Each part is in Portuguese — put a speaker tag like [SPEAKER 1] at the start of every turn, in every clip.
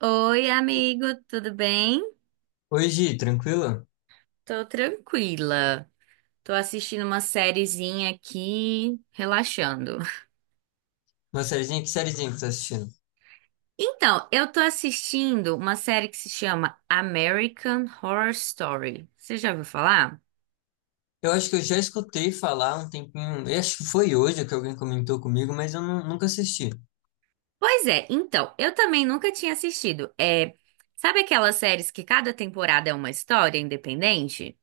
[SPEAKER 1] Oi, amigo, tudo bem?
[SPEAKER 2] Oi, Gi, tranquilo?
[SPEAKER 1] Tô tranquila. Tô assistindo uma sériezinha aqui, relaxando.
[SPEAKER 2] Uma sériezinha que tá assistindo?
[SPEAKER 1] Então, eu tô assistindo uma série que se chama American Horror Story. Você já ouviu falar?
[SPEAKER 2] Eu acho que eu já escutei falar um tempinho, eu acho que foi hoje que alguém comentou comigo, mas eu nunca assisti.
[SPEAKER 1] Pois é, então, eu também nunca tinha assistido. É, sabe aquelas séries que cada temporada é uma história independente?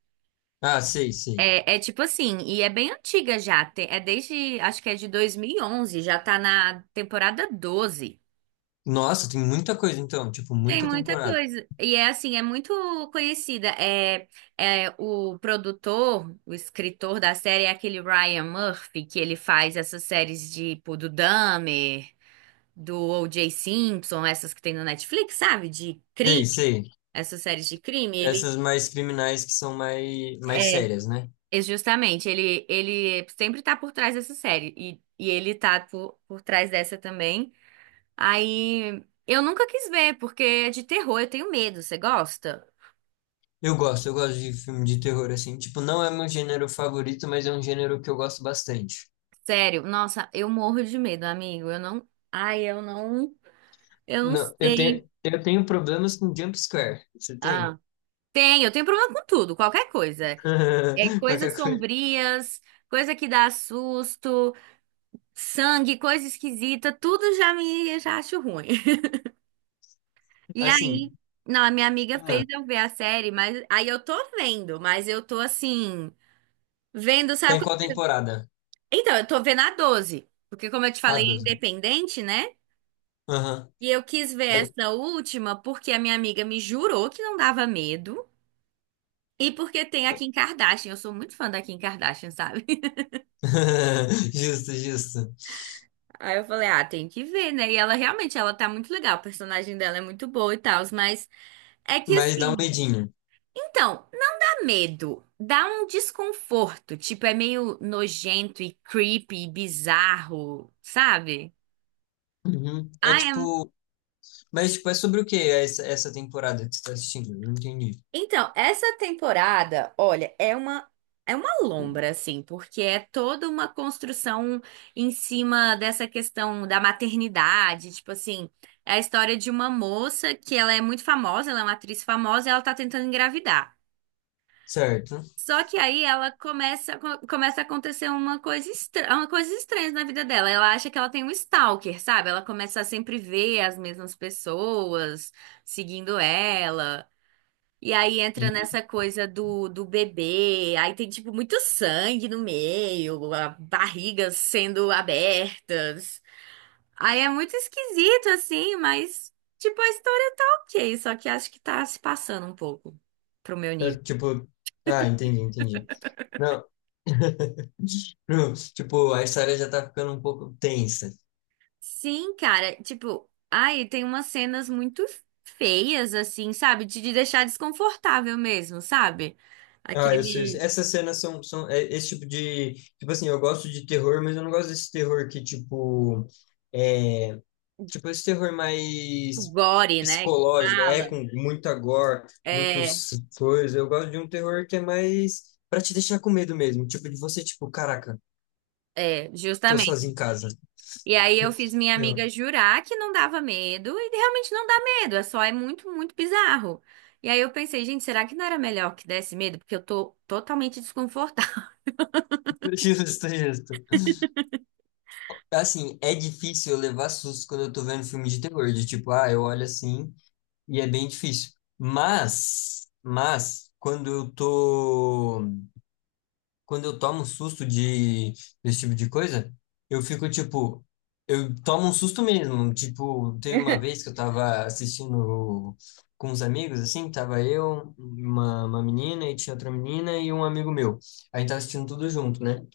[SPEAKER 2] Ah, sei, sei.
[SPEAKER 1] É tipo assim, e é bem antiga já, é desde, acho que é de 2011, já tá na temporada 12.
[SPEAKER 2] Nossa, tem muita coisa então, tipo,
[SPEAKER 1] Tem
[SPEAKER 2] muita
[SPEAKER 1] muita
[SPEAKER 2] temporada.
[SPEAKER 1] coisa. E é assim, é muito conhecida. É, é o produtor, o escritor da série é aquele Ryan Murphy, que ele faz essas séries de, tipo, do Dahmer, do O.J. Simpson, essas que tem no Netflix, sabe? De crime,
[SPEAKER 2] Sei, sei.
[SPEAKER 1] essas séries de crime. Ele,
[SPEAKER 2] Essas mais criminais que são mais, mais sérias, né?
[SPEAKER 1] é justamente, ele sempre tá por trás dessa série. E ele tá por trás dessa também. Aí, eu nunca quis ver, porque é de terror, eu tenho medo. Você gosta?
[SPEAKER 2] Eu gosto de filme de terror, assim. Tipo, não é meu gênero favorito, mas é um gênero que eu gosto bastante.
[SPEAKER 1] Sério, nossa, eu morro de medo, amigo. Eu não. Ai, eu não. Eu não
[SPEAKER 2] Não, eu tenho,
[SPEAKER 1] sei.
[SPEAKER 2] eu tenho problemas com jump scare. Você tem?
[SPEAKER 1] Ah, tem, eu tenho problema com tudo, qualquer coisa. É
[SPEAKER 2] Qualquer
[SPEAKER 1] coisas
[SPEAKER 2] coisa.
[SPEAKER 1] sombrias, coisa que dá susto, sangue, coisa esquisita, tudo já me já acho ruim. E
[SPEAKER 2] Assim.
[SPEAKER 1] aí, não, a minha amiga fez eu ver a série, mas aí eu tô vendo, mas eu tô assim, vendo,
[SPEAKER 2] Tá em
[SPEAKER 1] sabe?
[SPEAKER 2] qual temporada?
[SPEAKER 1] Então, eu tô vendo a 12, porque como eu te
[SPEAKER 2] Ah,
[SPEAKER 1] falei, é
[SPEAKER 2] 12.
[SPEAKER 1] independente, né?
[SPEAKER 2] Aham.
[SPEAKER 1] E eu quis ver
[SPEAKER 2] Aí-
[SPEAKER 1] essa última porque a minha amiga me jurou que não dava medo. E porque tem a Kim Kardashian. Eu sou muito fã da Kim Kardashian, sabe?
[SPEAKER 2] Justo, justo.
[SPEAKER 1] Aí eu falei, ah, tem que ver, né? E ela realmente, ela tá muito legal. O personagem dela é muito boa e tal. Mas é que
[SPEAKER 2] Mas dá um
[SPEAKER 1] assim,
[SPEAKER 2] medinho.
[SPEAKER 1] então, não dá medo. Dá um desconforto. Tipo, é meio nojento e creepy e bizarro, sabe?
[SPEAKER 2] Uhum. É
[SPEAKER 1] Ah, é.
[SPEAKER 2] tipo. Mas tipo, é sobre o que essa temporada que você tá assistindo? Não entendi.
[SPEAKER 1] Então, essa temporada, olha, é uma lombra assim, porque é toda uma construção em cima dessa questão da maternidade, tipo assim, é a história de uma moça que ela é muito famosa, ela é uma atriz famosa, e ela tá tentando engravidar.
[SPEAKER 2] Certo.
[SPEAKER 1] Só que aí ela começa começa a acontecer uma coisa estranha na vida dela. Ela acha que ela tem um stalker, sabe? Ela começa a sempre ver as mesmas pessoas seguindo ela. E aí entra
[SPEAKER 2] Uhum.
[SPEAKER 1] nessa coisa do bebê, aí tem tipo muito sangue no meio, a barrigas sendo abertas. Aí é muito esquisito assim, mas tipo a história tá ok, só que acho que tá se passando um pouco pro meu
[SPEAKER 2] É,
[SPEAKER 1] nível.
[SPEAKER 2] tipo. Ah, entendi, entendi. Não. Não, tipo, a história já tá ficando um pouco tensa.
[SPEAKER 1] Sim, cara, tipo, ai, tem umas cenas muito feias assim, sabe? De deixar desconfortável mesmo, sabe?
[SPEAKER 2] Ah, eu sei. Eu sei.
[SPEAKER 1] Aquele
[SPEAKER 2] Essas cenas são, esse tipo de. Tipo assim, eu gosto de terror, mas eu não gosto desse terror que, tipo. é, Tipo, esse terror
[SPEAKER 1] tipo,
[SPEAKER 2] mais
[SPEAKER 1] gore, né, que
[SPEAKER 2] psicológico, é
[SPEAKER 1] fala.
[SPEAKER 2] com muita gore,
[SPEAKER 1] É,
[SPEAKER 2] muitos coisas. Eu gosto de um terror que é mais pra te deixar com medo mesmo. Tipo, de você, tipo, caraca, tô sozinho
[SPEAKER 1] justamente.
[SPEAKER 2] em casa.
[SPEAKER 1] E aí eu fiz minha
[SPEAKER 2] Eu.
[SPEAKER 1] amiga jurar que não dava medo, e realmente não dá medo, é só é muito, muito bizarro. E aí eu pensei, gente, será que não era melhor que desse medo? Porque eu tô totalmente desconfortável.
[SPEAKER 2] Justo, justo. Assim, é difícil eu levar susto quando eu tô vendo filme de terror, de tipo, ah, eu olho assim e é bem difícil. Mas, quando eu tô quando eu tomo um susto de desse tipo de coisa, eu fico tipo, eu tomo um susto mesmo. Tipo, teve uma vez que eu tava assistindo com uns amigos, assim, tava eu, uma menina e tinha outra menina e um amigo meu. A gente tava assistindo tudo junto, né?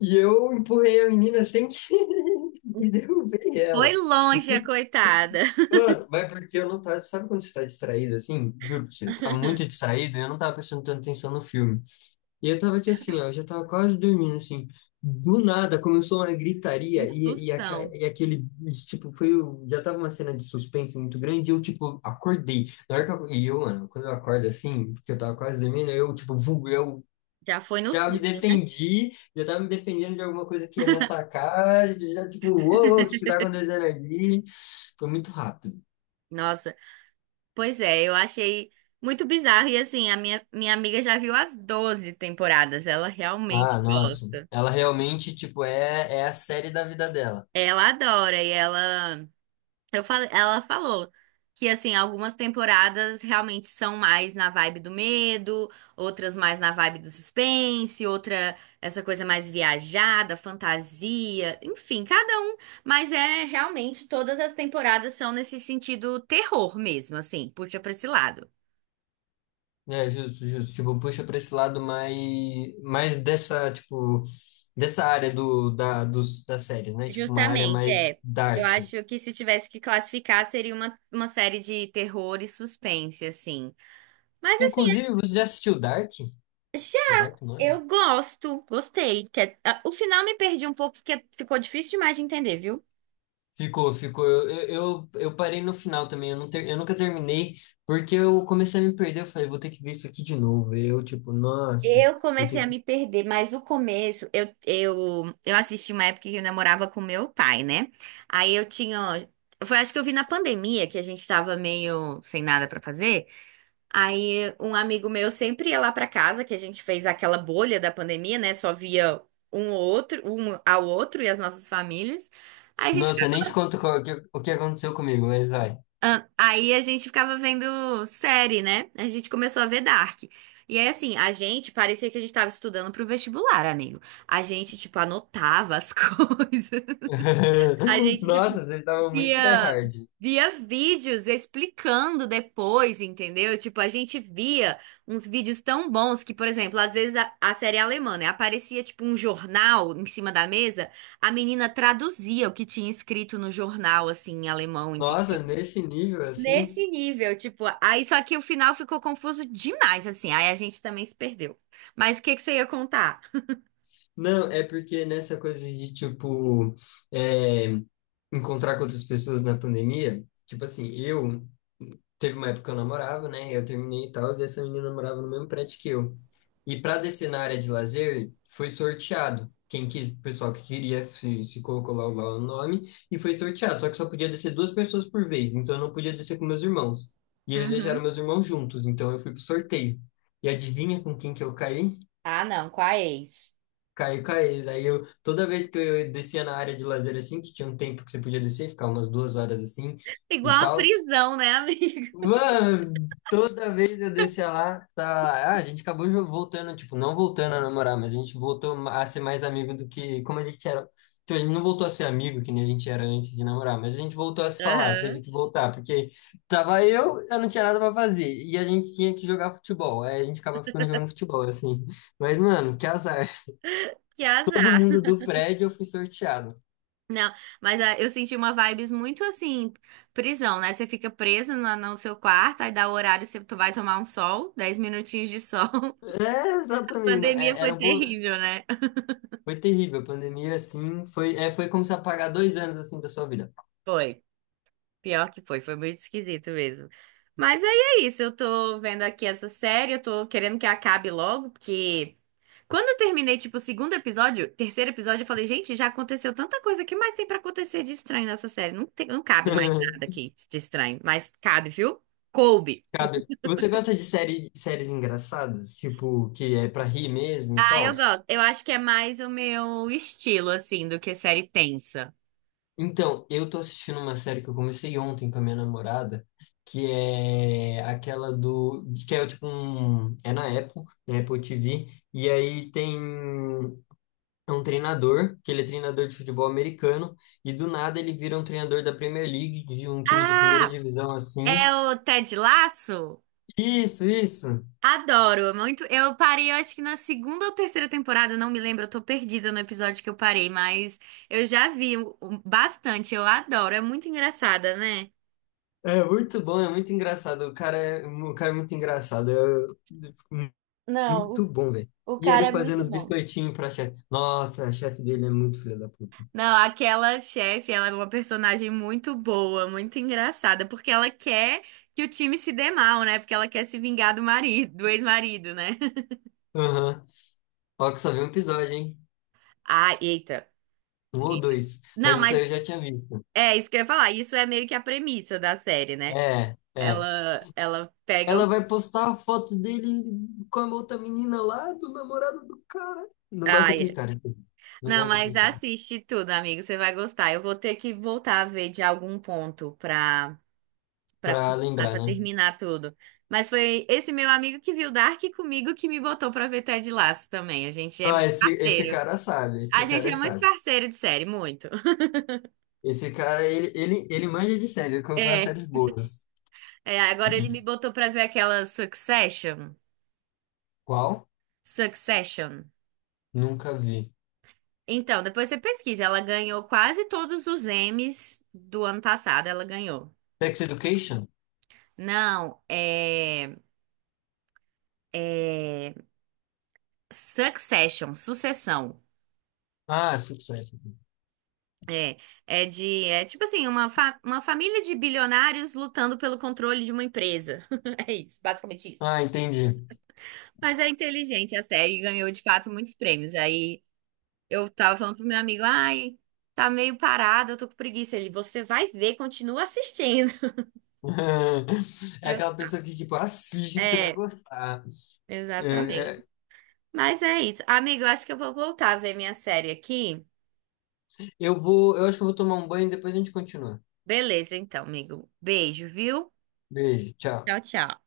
[SPEAKER 2] E eu empurrei a menina sem querer e derrubei ela.
[SPEAKER 1] Foi longe a coitada.
[SPEAKER 2] Mano, mas porque eu não tava, sabe quando você tá distraído assim? Juro pra você, eu tava muito distraído e eu não tava prestando tanta atenção no filme. E eu tava aqui assim, ó, eu já tava quase dormindo, assim. Do nada começou uma
[SPEAKER 1] Um
[SPEAKER 2] gritaria e, e, aca-
[SPEAKER 1] sustão.
[SPEAKER 2] e aquele, tipo, foi, já tava uma cena de suspense muito grande e eu, tipo, acordei. Na hora que eu, mano, quando eu acordo assim, porque eu tava quase dormindo, eu, tipo, eu
[SPEAKER 1] Já foi no
[SPEAKER 2] já me
[SPEAKER 1] susto, né?
[SPEAKER 2] defendi, já tava me defendendo de alguma coisa que ia me atacar, já, tipo, uou, o que que tá acontecendo ali. Foi muito rápido.
[SPEAKER 1] Nossa, pois é, eu achei muito bizarro. E assim, a minha amiga já viu as 12 temporadas, ela
[SPEAKER 2] Ah,
[SPEAKER 1] realmente
[SPEAKER 2] nossa.
[SPEAKER 1] gosta.
[SPEAKER 2] Ela realmente, tipo, é a série da vida dela.
[SPEAKER 1] Ela adora e ela. Eu falei, ela falou que assim, algumas temporadas realmente são mais na vibe do medo, outras mais na vibe do suspense, outra essa coisa mais viajada, fantasia, enfim, cada um, mas é realmente todas as temporadas são nesse sentido terror mesmo, assim, puxa pra esse lado.
[SPEAKER 2] É, justo, justo. Tipo, puxa para esse lado mais, mais dessa, tipo, dessa área das séries, né? Tipo, uma área
[SPEAKER 1] Justamente, é.
[SPEAKER 2] mais
[SPEAKER 1] Eu
[SPEAKER 2] dark.
[SPEAKER 1] acho que se tivesse que classificar, seria uma série de terror e suspense, assim. Mas
[SPEAKER 2] Inclusive, você já assistiu Dark?
[SPEAKER 1] assim,
[SPEAKER 2] É Dark o nome?
[SPEAKER 1] eu gosto, gostei. Que é- ah, o final me perdi um pouco, porque ficou difícil demais de entender, viu?
[SPEAKER 2] Ficou, ficou. Eu parei no final também. Eu nunca terminei, porque eu comecei a me perder. Eu falei, vou ter que ver isso aqui de novo. Eu, tipo, nossa,
[SPEAKER 1] Eu
[SPEAKER 2] vou
[SPEAKER 1] comecei
[SPEAKER 2] ter
[SPEAKER 1] a
[SPEAKER 2] que.
[SPEAKER 1] me perder, mas o começo, eu assisti uma época que eu namorava com meu pai, né? Aí eu tinha. Foi, acho que eu vi na pandemia, que a gente tava meio sem nada pra fazer. Aí um amigo meu sempre ia lá pra casa, que a gente fez aquela bolha da pandemia, né? Só via um ou outro, um ao outro e as nossas famílias. Aí a gente
[SPEAKER 2] Nossa, eu nem te conto qual- o que aconteceu comigo, mas vai.
[SPEAKER 1] ah, aí a gente ficava vendo série, né? A gente começou a ver Dark. E aí, assim, a gente parecia que a gente tava estudando pro vestibular, amigo. A gente, tipo, anotava as coisas. A gente,
[SPEAKER 2] Nossa,
[SPEAKER 1] tipo,
[SPEAKER 2] ele tava muito
[SPEAKER 1] via,
[SPEAKER 2] tryhard.
[SPEAKER 1] via vídeos explicando depois, entendeu? Tipo, a gente via uns vídeos tão bons que, por exemplo, às vezes a série é alemã, né? Aparecia, tipo, um jornal em cima da mesa, a menina traduzia o que tinha escrito no jornal, assim, em alemão.
[SPEAKER 2] Nossa, nesse nível assim.
[SPEAKER 1] Nesse nível, tipo, aí só que o final ficou confuso demais, assim, aí a gente também se perdeu. Mas o que que você ia contar?
[SPEAKER 2] Não, é porque nessa coisa de, tipo, é, encontrar com outras pessoas na pandemia, tipo assim, eu, teve uma época que eu namorava, né, eu terminei e tal, e essa menina namorava no mesmo prédio que eu. E para descer na área de lazer, foi sorteado. Quem quis, o pessoal que queria se colocou lá, o- lá o nome, e foi sorteado. Só que só podia descer duas pessoas por vez, então eu não podia descer com meus irmãos. E eles deixaram
[SPEAKER 1] Uhum.
[SPEAKER 2] meus irmãos juntos, então eu fui pro sorteio. E adivinha com quem que eu caí?
[SPEAKER 1] Ah, não, com a ex.
[SPEAKER 2] Caí com a. Aí eu, toda vez que eu descia na área de lazer assim, que tinha um tempo que você podia descer, ficar umas duas horas assim e
[SPEAKER 1] Igual a
[SPEAKER 2] tal.
[SPEAKER 1] prisão, né, amigo?
[SPEAKER 2] Mano, toda vez eu descia lá, tá. Ah, a gente acabou voltando, tipo, não voltando a namorar, mas a gente voltou a ser mais amigo do que como a gente era. Tipo, a gente não voltou a ser amigo que nem a gente era antes de namorar, mas a gente voltou a se falar, teve
[SPEAKER 1] Aham.
[SPEAKER 2] que voltar, porque tava eu não tinha nada pra fazer, e a gente tinha que jogar futebol, aí a gente acaba ficando jogando futebol, assim. Mas, mano, que azar
[SPEAKER 1] Que
[SPEAKER 2] todo mundo
[SPEAKER 1] azar.
[SPEAKER 2] do prédio eu fui sorteado.
[SPEAKER 1] Não, mas ah, eu senti uma vibes muito assim, prisão, né? Você fica preso no seu quarto, aí dá o horário, você tu vai tomar um sol, 10 minutinhos de sol.
[SPEAKER 2] É,
[SPEAKER 1] A
[SPEAKER 2] exatamente. Não,
[SPEAKER 1] pandemia
[SPEAKER 2] é-
[SPEAKER 1] foi
[SPEAKER 2] era um pouco.
[SPEAKER 1] terrível, né?
[SPEAKER 2] Foi terrível. A pandemia, assim, foi como se apagar dois anos assim da sua vida.
[SPEAKER 1] Foi. Pior que foi, foi muito esquisito mesmo. Mas aí é isso, eu tô vendo aqui essa série, eu tô querendo que acabe logo, porque quando eu terminei, tipo, o segundo episódio, terceiro episódio, eu falei, gente, já aconteceu tanta coisa, o que mais tem pra acontecer de estranho nessa série? Não tem, não cabe mais nada aqui de estranho, mas cabe, viu? Coube.
[SPEAKER 2] Cabe. Você gosta de série, séries engraçadas? Tipo, que é pra rir mesmo e
[SPEAKER 1] Ah,
[SPEAKER 2] tal?
[SPEAKER 1] eu gosto. Eu acho que é mais o meu estilo, assim, do que série tensa.
[SPEAKER 2] Então, eu tô assistindo uma série que eu comecei ontem com a minha namorada, que é aquela do. Que é tipo um. É na Apple TV. E aí tem. É um treinador, que ele é treinador de futebol americano, e do nada ele vira um treinador da Premier League, de um time de primeira
[SPEAKER 1] Ah,
[SPEAKER 2] divisão assim.
[SPEAKER 1] é o Ted Lasso?
[SPEAKER 2] Isso, isso.
[SPEAKER 1] Adoro, é muito. Eu parei, eu acho que na segunda ou terceira temporada, não me lembro, eu tô perdida no episódio que eu parei, mas eu já vi o- bastante, eu adoro, é muito engraçada, né?
[SPEAKER 2] É muito bom, é muito engraçado. O cara é muito engraçado. É
[SPEAKER 1] Não,
[SPEAKER 2] muito bom, velho.
[SPEAKER 1] o
[SPEAKER 2] E ele
[SPEAKER 1] cara é
[SPEAKER 2] fazendo
[SPEAKER 1] muito
[SPEAKER 2] os
[SPEAKER 1] bom.
[SPEAKER 2] biscoitinhos pra chefe. Nossa, a chefe dele é muito filha da puta.
[SPEAKER 1] Não, aquela chefe, ela é uma personagem muito boa, muito engraçada, porque ela quer que o time se dê mal, né? Porque ela quer se vingar do marido, do ex-marido, né?
[SPEAKER 2] Aham. Ó, que só vi um episódio, hein?
[SPEAKER 1] Ah, eita,
[SPEAKER 2] Um ou
[SPEAKER 1] eita.
[SPEAKER 2] dois.
[SPEAKER 1] Não,
[SPEAKER 2] Mas isso
[SPEAKER 1] mas
[SPEAKER 2] aí eu já tinha visto.
[SPEAKER 1] é isso que eu ia falar. Isso é meio que a premissa da série, né?
[SPEAKER 2] É, é.
[SPEAKER 1] Ela pega
[SPEAKER 2] Ela vai postar a foto dele com a outra menina lá, do namorado do cara. Não gosto
[SPEAKER 1] ah
[SPEAKER 2] daquele
[SPEAKER 1] é.
[SPEAKER 2] cara. Inclusive. Não
[SPEAKER 1] Não,
[SPEAKER 2] gosto
[SPEAKER 1] mas
[SPEAKER 2] daquele cara.
[SPEAKER 1] assiste tudo, amigo. Você vai gostar. Eu vou ter que voltar a ver de algum ponto pra, pra,
[SPEAKER 2] Pra
[SPEAKER 1] continuar,
[SPEAKER 2] lembrar,
[SPEAKER 1] pra
[SPEAKER 2] né?
[SPEAKER 1] terminar tudo. Mas foi esse meu amigo que viu Dark comigo que me botou pra ver Ted Lasso também. A gente é
[SPEAKER 2] Ah,
[SPEAKER 1] muito
[SPEAKER 2] esse
[SPEAKER 1] parceiro.
[SPEAKER 2] cara sabe.
[SPEAKER 1] A
[SPEAKER 2] Esse cara
[SPEAKER 1] gente
[SPEAKER 2] é
[SPEAKER 1] é muito
[SPEAKER 2] sábio.
[SPEAKER 1] parceiro de série, muito.
[SPEAKER 2] Esse cara, ele manja de série. Ele colocou umas
[SPEAKER 1] É,
[SPEAKER 2] séries boas.
[SPEAKER 1] agora ele me botou pra ver aquela Succession.
[SPEAKER 2] Qual?
[SPEAKER 1] Succession.
[SPEAKER 2] Nunca vi.
[SPEAKER 1] Então, depois você pesquisa. Ela ganhou quase todos os Emmys do ano passado. Ela ganhou.
[SPEAKER 2] Sex Education?
[SPEAKER 1] Não, é. É Succession, Sucessão.
[SPEAKER 2] Ah, Succession.
[SPEAKER 1] É, é de, é tipo assim, uma, fa- uma família de bilionários lutando pelo controle de uma empresa. É isso, basicamente isso.
[SPEAKER 2] Ah, entendi.
[SPEAKER 1] Mas é inteligente a série, e ganhou de fato muitos prêmios. Aí eu tava falando pro meu amigo, ai, tá meio parado, eu tô com preguiça. Ele, você vai ver, continua assistindo.
[SPEAKER 2] É
[SPEAKER 1] Eu,
[SPEAKER 2] aquela pessoa que, tipo, assiste que você vai
[SPEAKER 1] é,
[SPEAKER 2] gostar. É,
[SPEAKER 1] exatamente.
[SPEAKER 2] é,
[SPEAKER 1] Mas é isso. Amigo, eu acho que eu vou voltar a ver minha série aqui.
[SPEAKER 2] eu vou, eu acho que eu vou tomar um banho e depois a gente continua.
[SPEAKER 1] Beleza, então, amigo. Beijo, viu?
[SPEAKER 2] Beijo, tchau.
[SPEAKER 1] Tchau, tchau.